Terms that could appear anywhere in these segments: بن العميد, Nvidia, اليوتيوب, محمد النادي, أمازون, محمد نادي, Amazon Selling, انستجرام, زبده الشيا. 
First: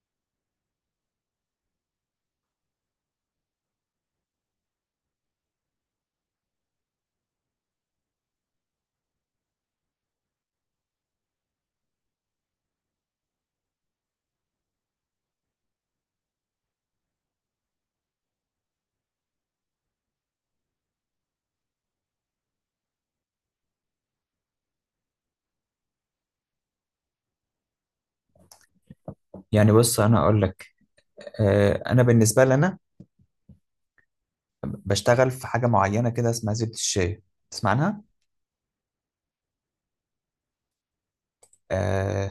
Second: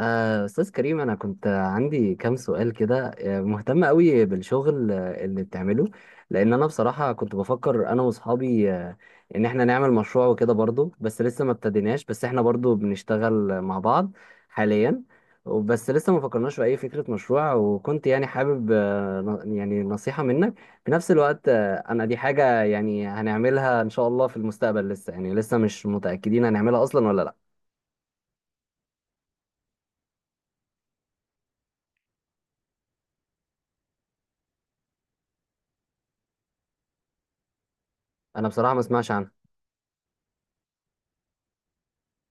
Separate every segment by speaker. Speaker 1: أستاذ كريم، أنا كنت عندي كام سؤال كده، مهتم قوي بالشغل اللي بتعمله. لأن أنا بصراحة كنت بفكر أنا وأصحابي، إن إحنا نعمل مشروع وكده برضو، بس لسه ما ابتديناش. بس إحنا برضو بنشتغل مع بعض حاليا. بس لسه ما فكرناش في أي فكرة مشروع، وكنت يعني حابب يعني نصيحة منك. في نفس الوقت أنا دي حاجة يعني هنعملها إن شاء الله في المستقبل، لسه مش متأكدين هنعملها أصلا ولا لأ.
Speaker 2: يعني بص انا اقول لك. انا بالنسبه لي انا بشتغل في حاجه معينه كده اسمها زبده الشيا. تسمع عنها؟
Speaker 1: أنا بصراحة ما اسمعش عنها.
Speaker 2: آه،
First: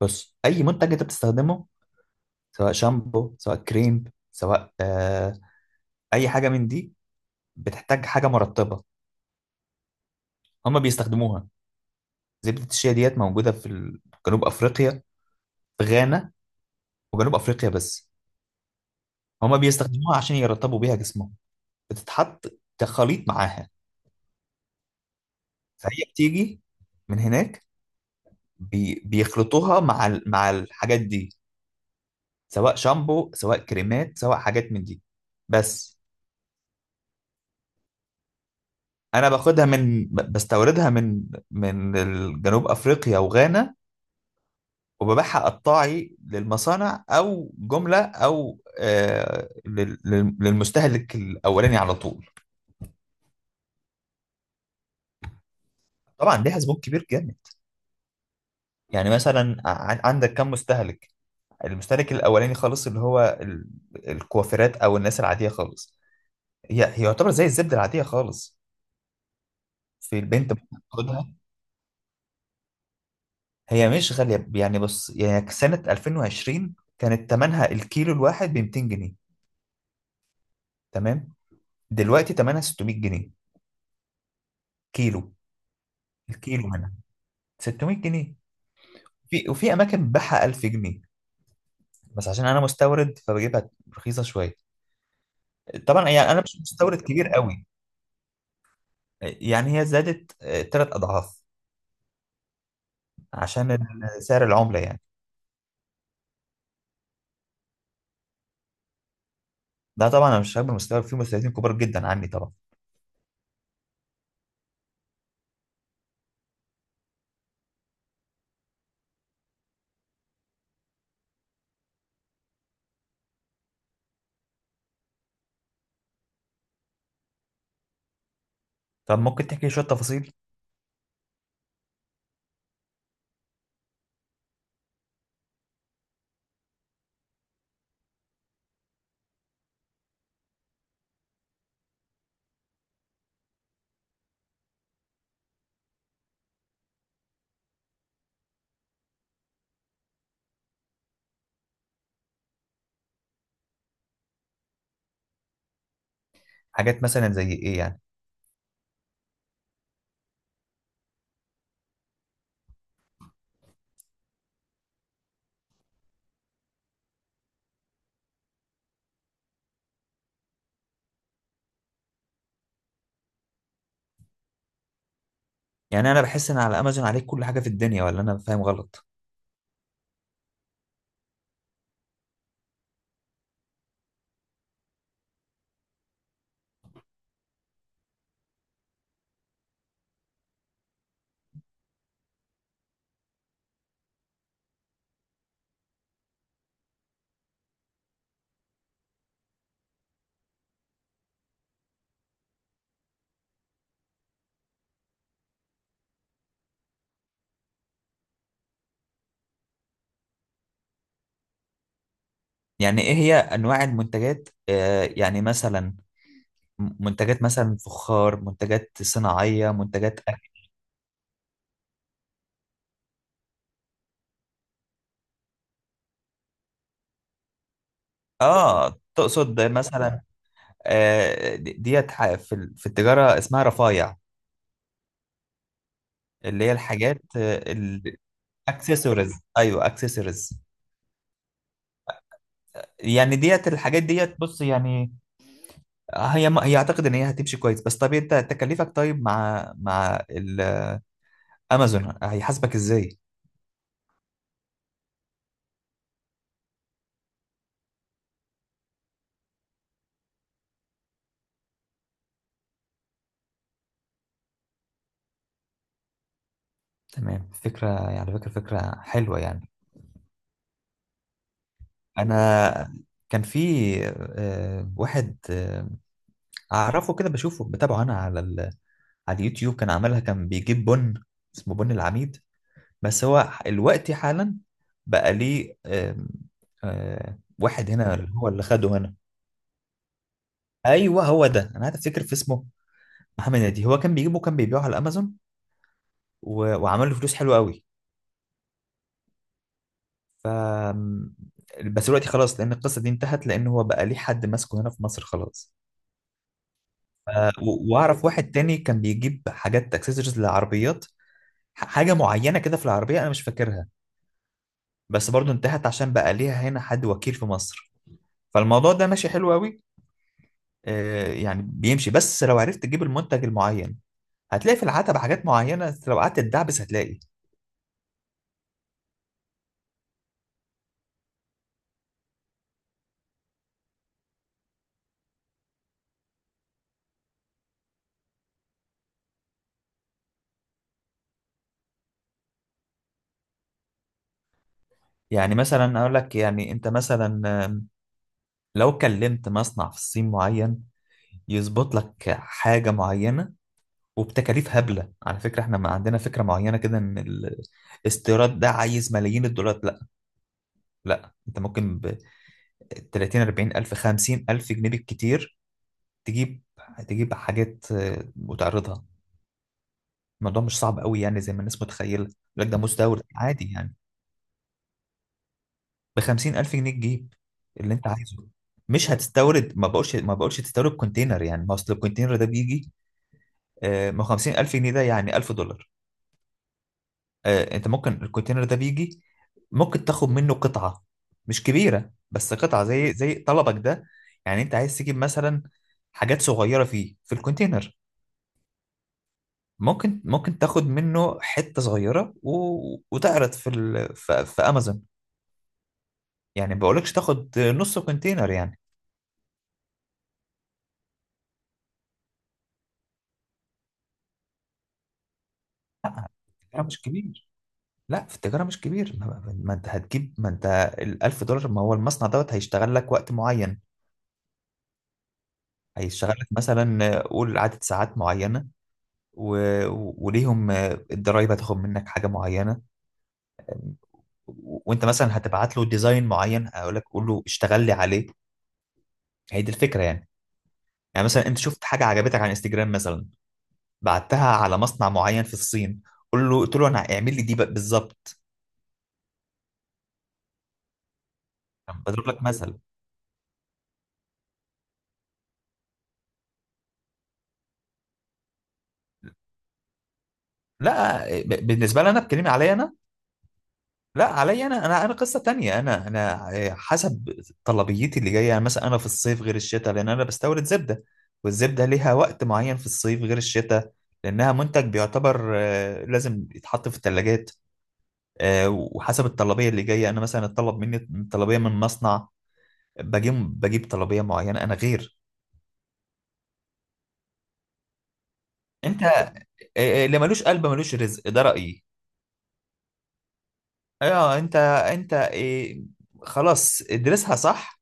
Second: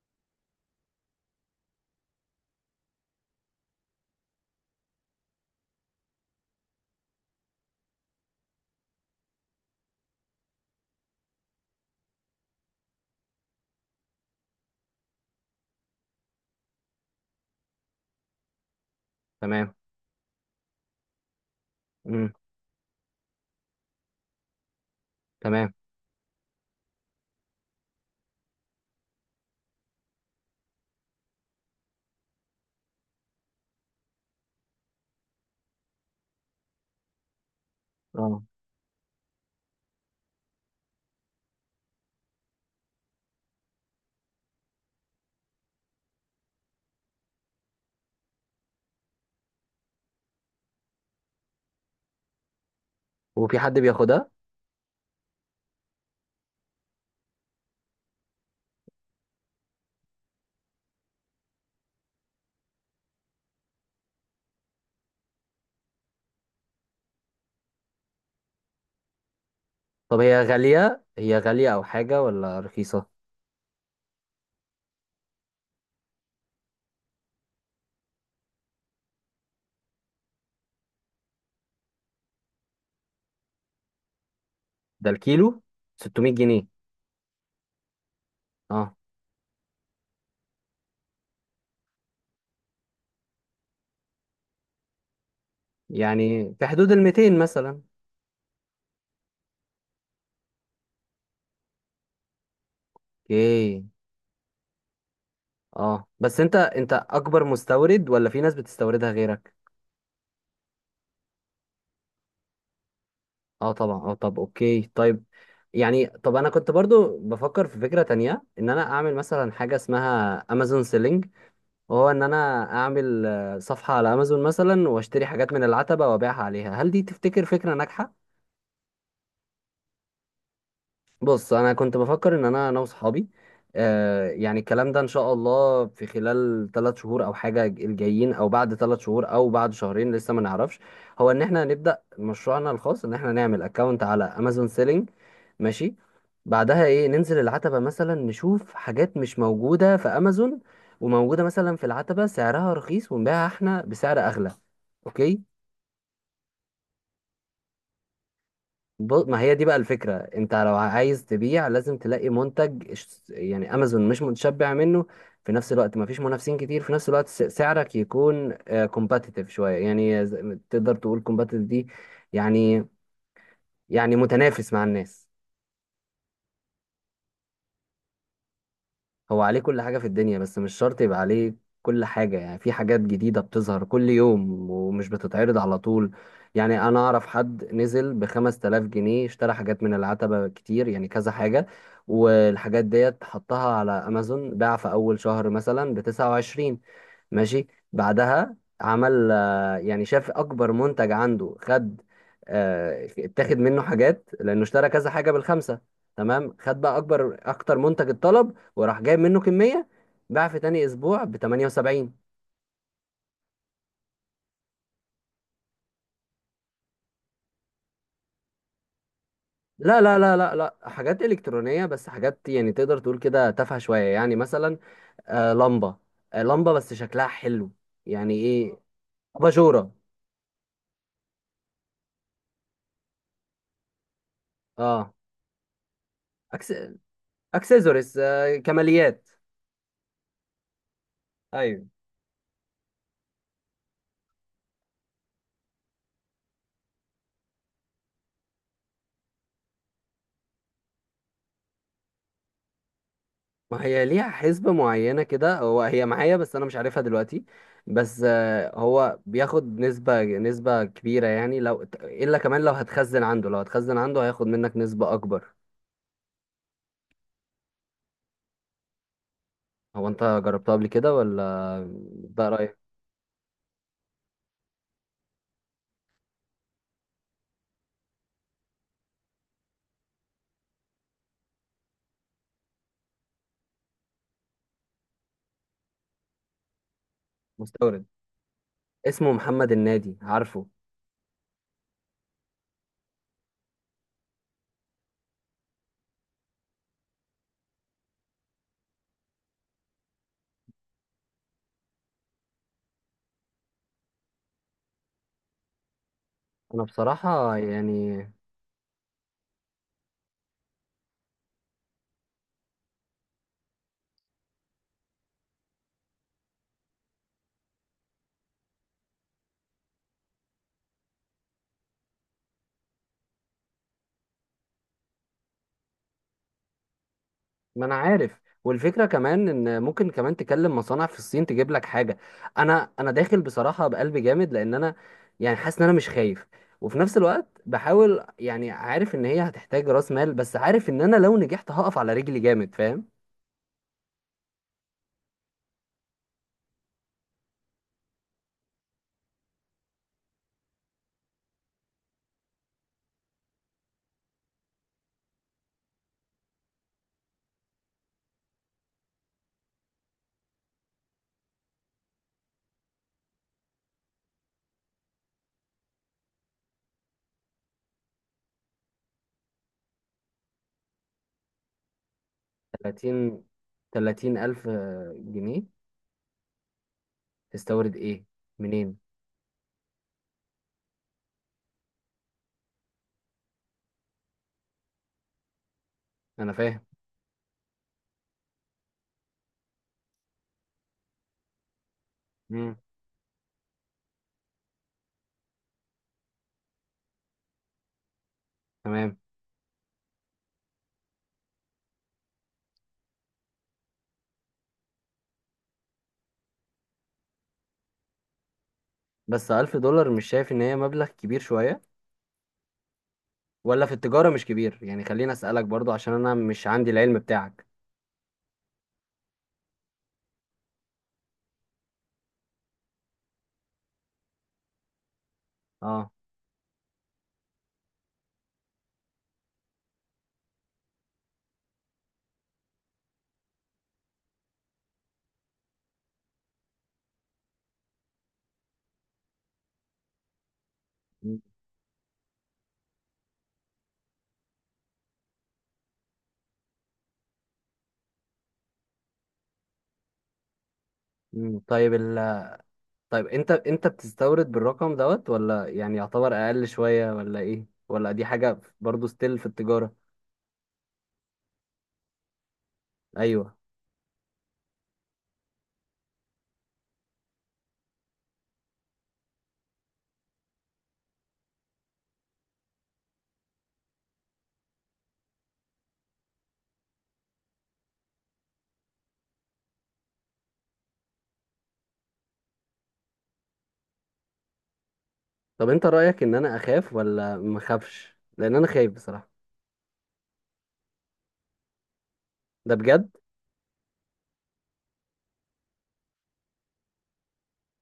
Speaker 2: بص، اي منتج انت بتستخدمه، سواء شامبو سواء كريم، سواء اي حاجه من دي، بتحتاج حاجه مرطبه، هما بيستخدموها. زبده الشيا ديت موجوده في جنوب افريقيا، في غانا وجنوب افريقيا بس. هما
Speaker 1: تمام.
Speaker 2: بيستخدموها عشان يرطبوا بيها جسمهم. بتتحط كخليط معاها.
Speaker 1: تمام.
Speaker 2: فهي بتيجي من هناك. بيخلطوها مع مع الحاجات دي، سواء شامبو، سواء كريمات، سواء حاجات من دي بس.
Speaker 1: اه.
Speaker 2: انا باخدها من بستوردها من جنوب افريقيا وغانا. وببيعها قطاعي للمصانع، او جمله، او للمستهلك الاولاني على طول.
Speaker 1: وفي حد بياخدها؟
Speaker 2: طبعا ليها زبون كبير جامد. يعني مثلا، عندك كم مستهلك. المستهلك الاولاني خالص، اللي هو الكوافيرات او الناس العاديه خالص. هي يعتبر زي الزبده العاديه خالص، في
Speaker 1: طب هي
Speaker 2: البنت ممكن
Speaker 1: غالية
Speaker 2: تاخدها.
Speaker 1: هي غالية أو حاجة، ولا رخيصة؟
Speaker 2: هي مش غالية. يعني بص، يعني سنة 2020 كانت تمنها الكيلو الواحد ب 200 جنيه. تمام. دلوقتي تمنها 600 جنيه
Speaker 1: ده
Speaker 2: كيلو.
Speaker 1: الكيلو 600 جنيه؟
Speaker 2: الكيلو منها 600 جنيه.
Speaker 1: اه،
Speaker 2: وفي أماكن بتبيعها 1000 جنيه، بس عشان أنا مستورد فبجيبها رخيصة شوية. طبعا يعني أنا
Speaker 1: يعني
Speaker 2: مش
Speaker 1: في حدود
Speaker 2: مستورد
Speaker 1: ال
Speaker 2: كبير
Speaker 1: 200
Speaker 2: قوي.
Speaker 1: مثلا.
Speaker 2: يعني هي زادت 3 أضعاف عشان
Speaker 1: اوكي.
Speaker 2: سعر العملة يعني.
Speaker 1: اه، بس انت اكبر مستورد ولا في ناس بتستوردها غيرك؟
Speaker 2: ده طبعا أنا مش هكبر مستورد، في مستوردين كبار جدا عني طبعا.
Speaker 1: اه طبعا. اه طب اوكي طيب. يعني طب انا كنت برضو بفكر في فكرة تانية، ان انا اعمل مثلا حاجة اسمها امازون سيلينج. وهو ان انا اعمل صفحة على امازون مثلا، واشتري حاجات من العتبة وابيعها عليها. هل دي تفتكر فكرة ناجحة؟
Speaker 2: طب ممكن تحكي شوية تفاصيل.
Speaker 1: بص، انا كنت بفكر ان انا واصحابي يعني الكلام ده ان شاء الله في خلال 3 شهور او حاجه الجايين، او بعد 3 شهور او بعد شهرين، لسه ما نعرفش. هو ان احنا هنبدا مشروعنا الخاص، ان احنا نعمل اكونت على امازون سيلينج. ماشي. بعدها ايه؟ ننزل العتبه مثلا، نشوف حاجات مش موجوده في امازون وموجوده مثلا في العتبه سعرها رخيص، ونبيعها احنا بسعر اغلى. اوكي.
Speaker 2: حاجات مثلا زي إيه يعني؟
Speaker 1: ما هي دي بقى الفكرة. انت لو عايز تبيع لازم تلاقي منتج، يعني امازون مش متشبع منه، في نفس الوقت ما فيش منافسين كتير، في نفس الوقت سعرك يكون كومباتيتيف شوية. يعني تقدر تقول كومباتيتيف دي، يعني، يعني متنافس مع الناس.
Speaker 2: يعني انا بحس ان على امازون عليك كل حاجه في الدنيا، ولا انا فاهم غلط؟
Speaker 1: هو عليه كل حاجة في الدنيا بس مش شرط يبقى عليه كل حاجة. يعني في حاجات جديدة بتظهر كل يوم ومش بتتعرض على طول. يعني أنا أعرف حد نزل ب 5000 جنيه، اشترى حاجات من العتبة كتير، يعني كذا حاجة، والحاجات ديت حطها على أمازون. باع في أول شهر مثلا ب 29. ماشي. بعدها عمل، يعني شاف أكبر منتج عنده، خد اتاخد منه حاجات، لأنه اشترى كذا حاجة بالخمسة. تمام. خد بقى أكتر منتج اتطلب، وراح جايب منه كمية. باع في تاني اسبوع ب 78.
Speaker 2: يعني ايه هي انواع المنتجات؟ يعني مثلا، منتجات مثلا فخار، منتجات صناعيه،
Speaker 1: لا لا
Speaker 2: منتجات
Speaker 1: لا
Speaker 2: اكل.
Speaker 1: لا لا، حاجات الكترونية بس، حاجات يعني تقدر تقول كده تافهة شوية. يعني مثلا، آه لمبة لمبة بس شكلها حلو. يعني ايه؟
Speaker 2: اه تقصد
Speaker 1: اباجورة.
Speaker 2: مثلا. ديت، في في التجاره اسمها رفايع،
Speaker 1: اه.
Speaker 2: اللي هي
Speaker 1: أكس...
Speaker 2: الحاجات
Speaker 1: اكسسوارز، كماليات.
Speaker 2: الاكسسوارز. ايوه، اكسسوارز.
Speaker 1: ايوه.
Speaker 2: يعني ديت الحاجات ديت، بص يعني، هي اعتقد ان هي هتمشي كويس. بس طب، انت تكلفك، طيب، مع امازون هيحاسبك ازاي؟
Speaker 1: ما هي ليها حسبة معينة كده، هو هي معايا بس انا مش عارفها دلوقتي. بس هو بياخد نسبة كبيرة. يعني لو الا كمان، لو هتخزن عنده هياخد منك نسبة اكبر.
Speaker 2: تمام. فكرة، يعني على فكرة فكرة حلوة يعني.
Speaker 1: هو انت جربتها قبل كده ولا؟ ده رايك؟
Speaker 2: أنا، كان في واحد أعرفه كده بشوفه بتابعه أنا على اليوتيوب. كان عملها، كان بيجيب بن. اسمه بن العميد. بس هو الوقت حالا بقى ليه. آم، آه، واحد
Speaker 1: مستورد
Speaker 2: هنا، اللي هو اللي خده هنا.
Speaker 1: اسمه محمد النادي، عارفه؟
Speaker 2: أيوه هو ده، أنا قاعد أفتكر في اسمه. محمد نادي، هو كان بيجيبه كان بيبيعه على أمازون، وعمل له فلوس حلوة قوي. ف بس دلوقتي خلاص، لان القصه دي انتهت، لان هو بقى ليه حد ماسكه هنا في مصر خلاص.
Speaker 1: انا
Speaker 2: ف-
Speaker 1: بصراحة يعني،
Speaker 2: واعرف واحد تاني كان بيجيب حاجات اكسسوارز للعربيات، حاجه معينه كده في العربيه انا مش فاكرها. بس برضو انتهت عشان بقى ليها هنا حد وكيل في مصر. فالموضوع ده ماشي حلو قوي. يعني بيمشي، بس لو عرفت تجيب المنتج المعين هتلاقي في العتبة حاجات معينه. لو قعدت تدعبس هتلاقي.
Speaker 1: ما انا عارف. والفكرة كمان ان ممكن كمان تكلم مصانع في الصين تجيب لك حاجة. انا داخل بصراحة بقلب جامد، لان انا يعني حاسس ان انا مش خايف. وفي نفس الوقت بحاول، يعني عارف ان هي هتحتاج راس مال، بس عارف ان انا لو نجحت هقف على رجلي جامد، فاهم؟
Speaker 2: يعني مثلا اقول لك، يعني انت مثلا لو كلمت مصنع في الصين معين، يظبط لك حاجة معينة وبتكاليف هبلة. على فكرة، احنا ما عندنا فكرة معينة كده ان الاستيراد ده عايز ملايين الدولارات، لا. لا، انت ممكن ب 30 40 ألف 50 ألف جنيه بالكتير تجيب، حاجات وتعرضها. الموضوع مش صعب قوي يعني زي ما الناس متخيلة لك، ده مستورد
Speaker 1: 30.
Speaker 2: عادي يعني.
Speaker 1: 30 الف جنيه؟
Speaker 2: ب 50 ألف جنيه تجيب اللي
Speaker 1: تستورد
Speaker 2: انت
Speaker 1: ايه؟
Speaker 2: عايزه.
Speaker 1: منين؟
Speaker 2: مش هتستورد، ما بقولش، تستورد كونتينر يعني، ما اصل الكونتينر ده بيجي. ما هو 50,000 جنيه ده يعني 1000 دولار.
Speaker 1: انا فاهم.
Speaker 2: انت ممكن الكونتينر ده بيجي، ممكن تاخد منه قطعة مش كبيرة، بس
Speaker 1: مم.
Speaker 2: قطعة زي طلبك ده. يعني انت عايز تجيب مثلا حاجات صغيرة فيه في الكونتينر.
Speaker 1: تمام.
Speaker 2: ممكن تاخد منه حتة صغيرة وتعرض في امازون. يعني ما بقولكش تاخد نص كونتينر يعني.
Speaker 1: بس 1000 دولار، مش شايف ان هي مبلغ كبير شوية، ولا في التجارة مش كبير يعني؟ خليني اسألك برضو عشان انا مش
Speaker 2: التجارة
Speaker 1: عندي
Speaker 2: مش
Speaker 1: العلم
Speaker 2: كبير.
Speaker 1: بتاعك.
Speaker 2: لا، في التجارة مش كبير. ما انت هتجيب، ما انت ال 1000 دولار، ما هو المصنع دوت هيشتغل لك وقت معين.
Speaker 1: اه.
Speaker 2: هيشتغل لك مثلا، قول عدد ساعات معينة. و... وليهم الضرايب هتاخد منك حاجة معينة. وانت مثلا هتبعت له ديزاين معين، هقول لك قول له اشتغل لي عليه. هي دي الفكرة يعني. يعني
Speaker 1: م-
Speaker 2: مثلا انت شفت حاجة عجبتك على انستجرام مثلا، بعتها على مصنع معين في الصين، قول له، قلت له انا اعمل لي دي بالظبط.
Speaker 1: م. طيب
Speaker 2: أنا بضرب لك مثل.
Speaker 1: انت بتستورد بالرقم دوت، ولا يعني يعتبر اقل شوية، ولا ايه، ولا دي حاجة برضو ستيل في التجارة؟
Speaker 2: لا، بالنسبة لي انا، بكلمي عليا انا.
Speaker 1: ايوه.
Speaker 2: لا، علي انا قصه تانية. انا انا حسب طلبيتي اللي جايه، يعني مثلا انا في الصيف غير الشتاء، لان انا بستورد زبده، والزبده ليها وقت معين في الصيف غير الشتاء، لانها منتج بيعتبر لازم يتحط في الثلاجات. وحسب الطلبيه اللي جايه انا، مثلا اتطلب مني طلبيه من مصنع، بجيب بجيب طلبيه معينه انا غير.
Speaker 1: طب انت رأيك ان انا اخاف ولا مخافش؟ لان انا خايف
Speaker 2: انت
Speaker 1: بصراحة.
Speaker 2: اللي ملوش قلب ملوش رزق، ده رايي.
Speaker 1: ده بجد؟
Speaker 2: اه، انت خلاص، ادرسها صح.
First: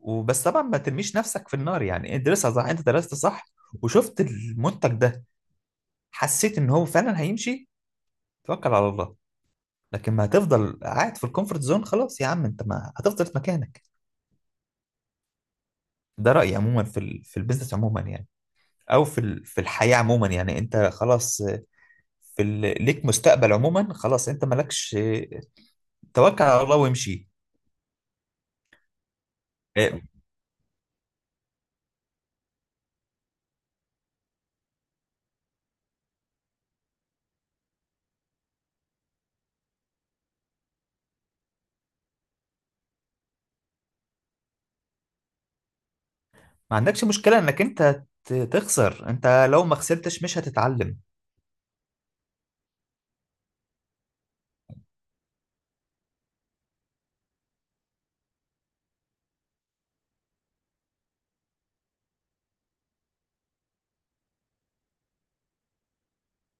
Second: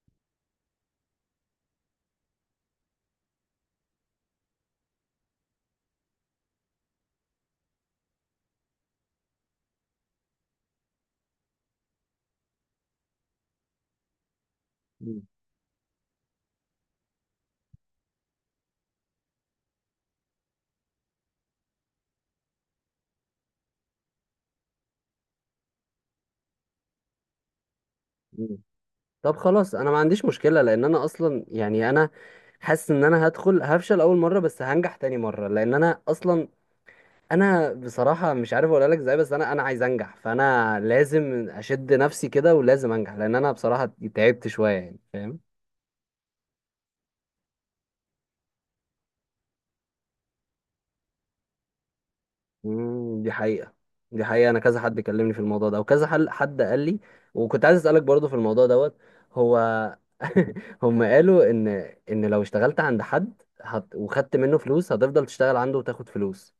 Speaker 2: وبس طبعا ما ترميش نفسك في النار، يعني ادرسها صح. انت درست صح وشفت المنتج ده، حسيت ان هو فعلا هيمشي، توكل على الله. لكن ما هتفضل قاعد في الكومفورت زون، خلاص يا عم، انت ما هتفضل في مكانك.
Speaker 1: م-
Speaker 2: ده رأيي عموما في في البيزنس عموما يعني، او في في الحياة عموما يعني. انت خلاص، في ليك مستقبل عموما، خلاص انت مالكش، توكل على الله وامشي.
Speaker 1: م. طب خلاص انا ما
Speaker 2: إيه،
Speaker 1: عنديش مشكلة، لان انا اصلا يعني انا حاسس ان انا هدخل هفشل اول مره، بس هنجح تاني مره، لان انا اصلا، انا بصراحه مش عارف اقول لك ازاي، بس انا عايز انجح. فانا لازم اشد نفسي كده، ولازم انجح، لان انا بصراحه تعبت شويه، يعني فاهم؟
Speaker 2: ما عندكش مشكلة انك انت تخسر. انت لو ما خسرتش مش هتتعلم.
Speaker 1: دي حقيقه. دي حقيقه، انا كذا حد كلمني في الموضوع ده، وكذا حل حد قال لي. وكنت عايز اسالك برضو في الموضوع دوت. هو هم قالوا ان لو اشتغلت عند حد وخدت منه فلوس، هتفضل تشتغل عنده وتاخد فلوس.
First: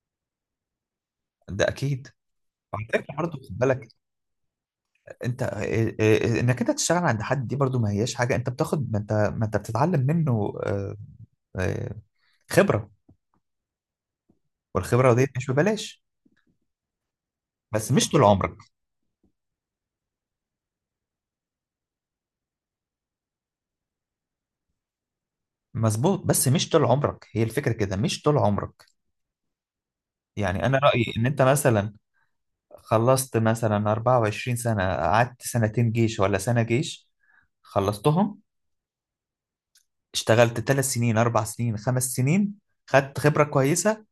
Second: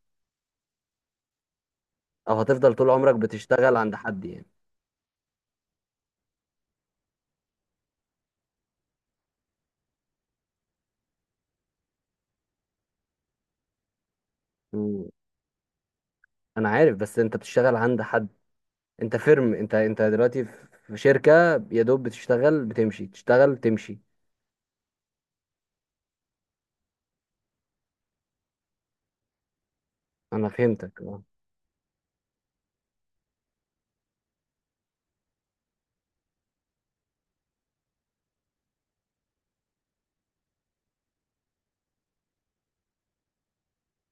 Speaker 2: ده اكيد.
Speaker 1: او هتفضل
Speaker 2: وعلى
Speaker 1: طول عمرك
Speaker 2: فكرة برضه خد
Speaker 1: بتشتغل
Speaker 2: بالك،
Speaker 1: عند حد يعني.
Speaker 2: انت انك انت تشتغل عند حد دي برضو ما هياش حاجه. انت بتاخد، ما انت بتتعلم منه آه، خبره.
Speaker 1: مم.
Speaker 2: والخبره دي مش ببلاش.
Speaker 1: انا عارف، بس انت بتشتغل
Speaker 2: بس
Speaker 1: عند
Speaker 2: مش طول
Speaker 1: حد.
Speaker 2: عمرك.
Speaker 1: انت فيرم، انت دلوقتي في شركة، يا دوب بتشتغل بتمشي، تشتغل تمشي.
Speaker 2: مظبوط، بس مش طول عمرك، هي الفكره كده، مش طول عمرك.
Speaker 1: انا
Speaker 2: يعني انا
Speaker 1: فهمتك
Speaker 2: رايي
Speaker 1: اه.
Speaker 2: ان انت مثلا خلصت مثلا 24 سنه، قعدت سنتين جيش ولا سنه جيش، خلصتهم، اشتغلت 3 سنين 4 سنين 5 سنين، خدت خبره كويسه.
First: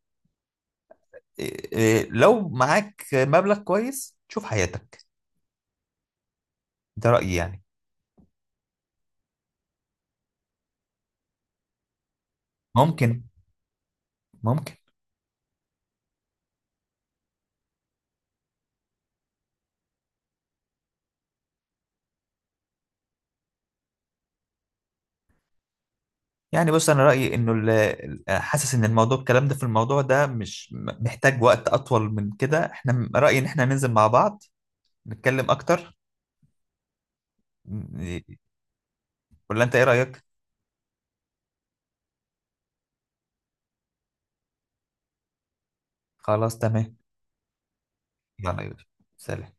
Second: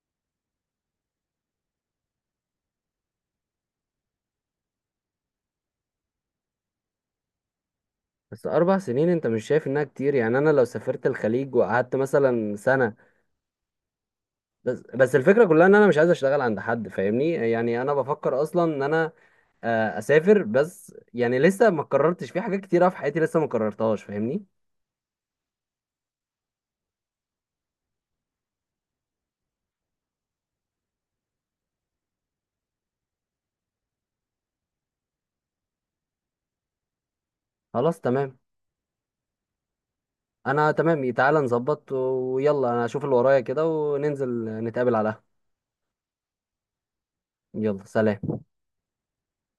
Speaker 2: إيه- إيه، لو معاك مبلغ كويس تشوف حياتك. ده رايي يعني.
Speaker 1: بس 4 سنين انت مش شايف انها كتير؟ يعني انا لو سافرت الخليج وقعدت مثلا سنة.
Speaker 2: ممكن ممكن.
Speaker 1: بس الفكرة كلها ان انا مش عايز اشتغل عند حد، فاهمني؟ يعني انا بفكر اصلا ان انا اسافر بس، يعني لسه ما قررتش في حاجات كتيرة في حياتي لسه ما قررتهاش، فاهمني؟
Speaker 2: يعني بص، انا رايي انه حاسس ان الموضوع، الكلام ده، في الموضوع ده، مش محتاج وقت اطول من كده. احنا رايي ان احنا ننزل مع بعض نتكلم اكتر.
Speaker 1: خلاص
Speaker 2: م-
Speaker 1: تمام.
Speaker 2: ولا انت ايه رايك؟
Speaker 1: انا تمام، تعالى نظبط. ويلا انا اشوف اللي ورايا كده وننزل نتقابل على القهوة.
Speaker 2: خلاص تمام.
Speaker 1: يلا سلام.
Speaker 2: يلا يا يوسف. سلام.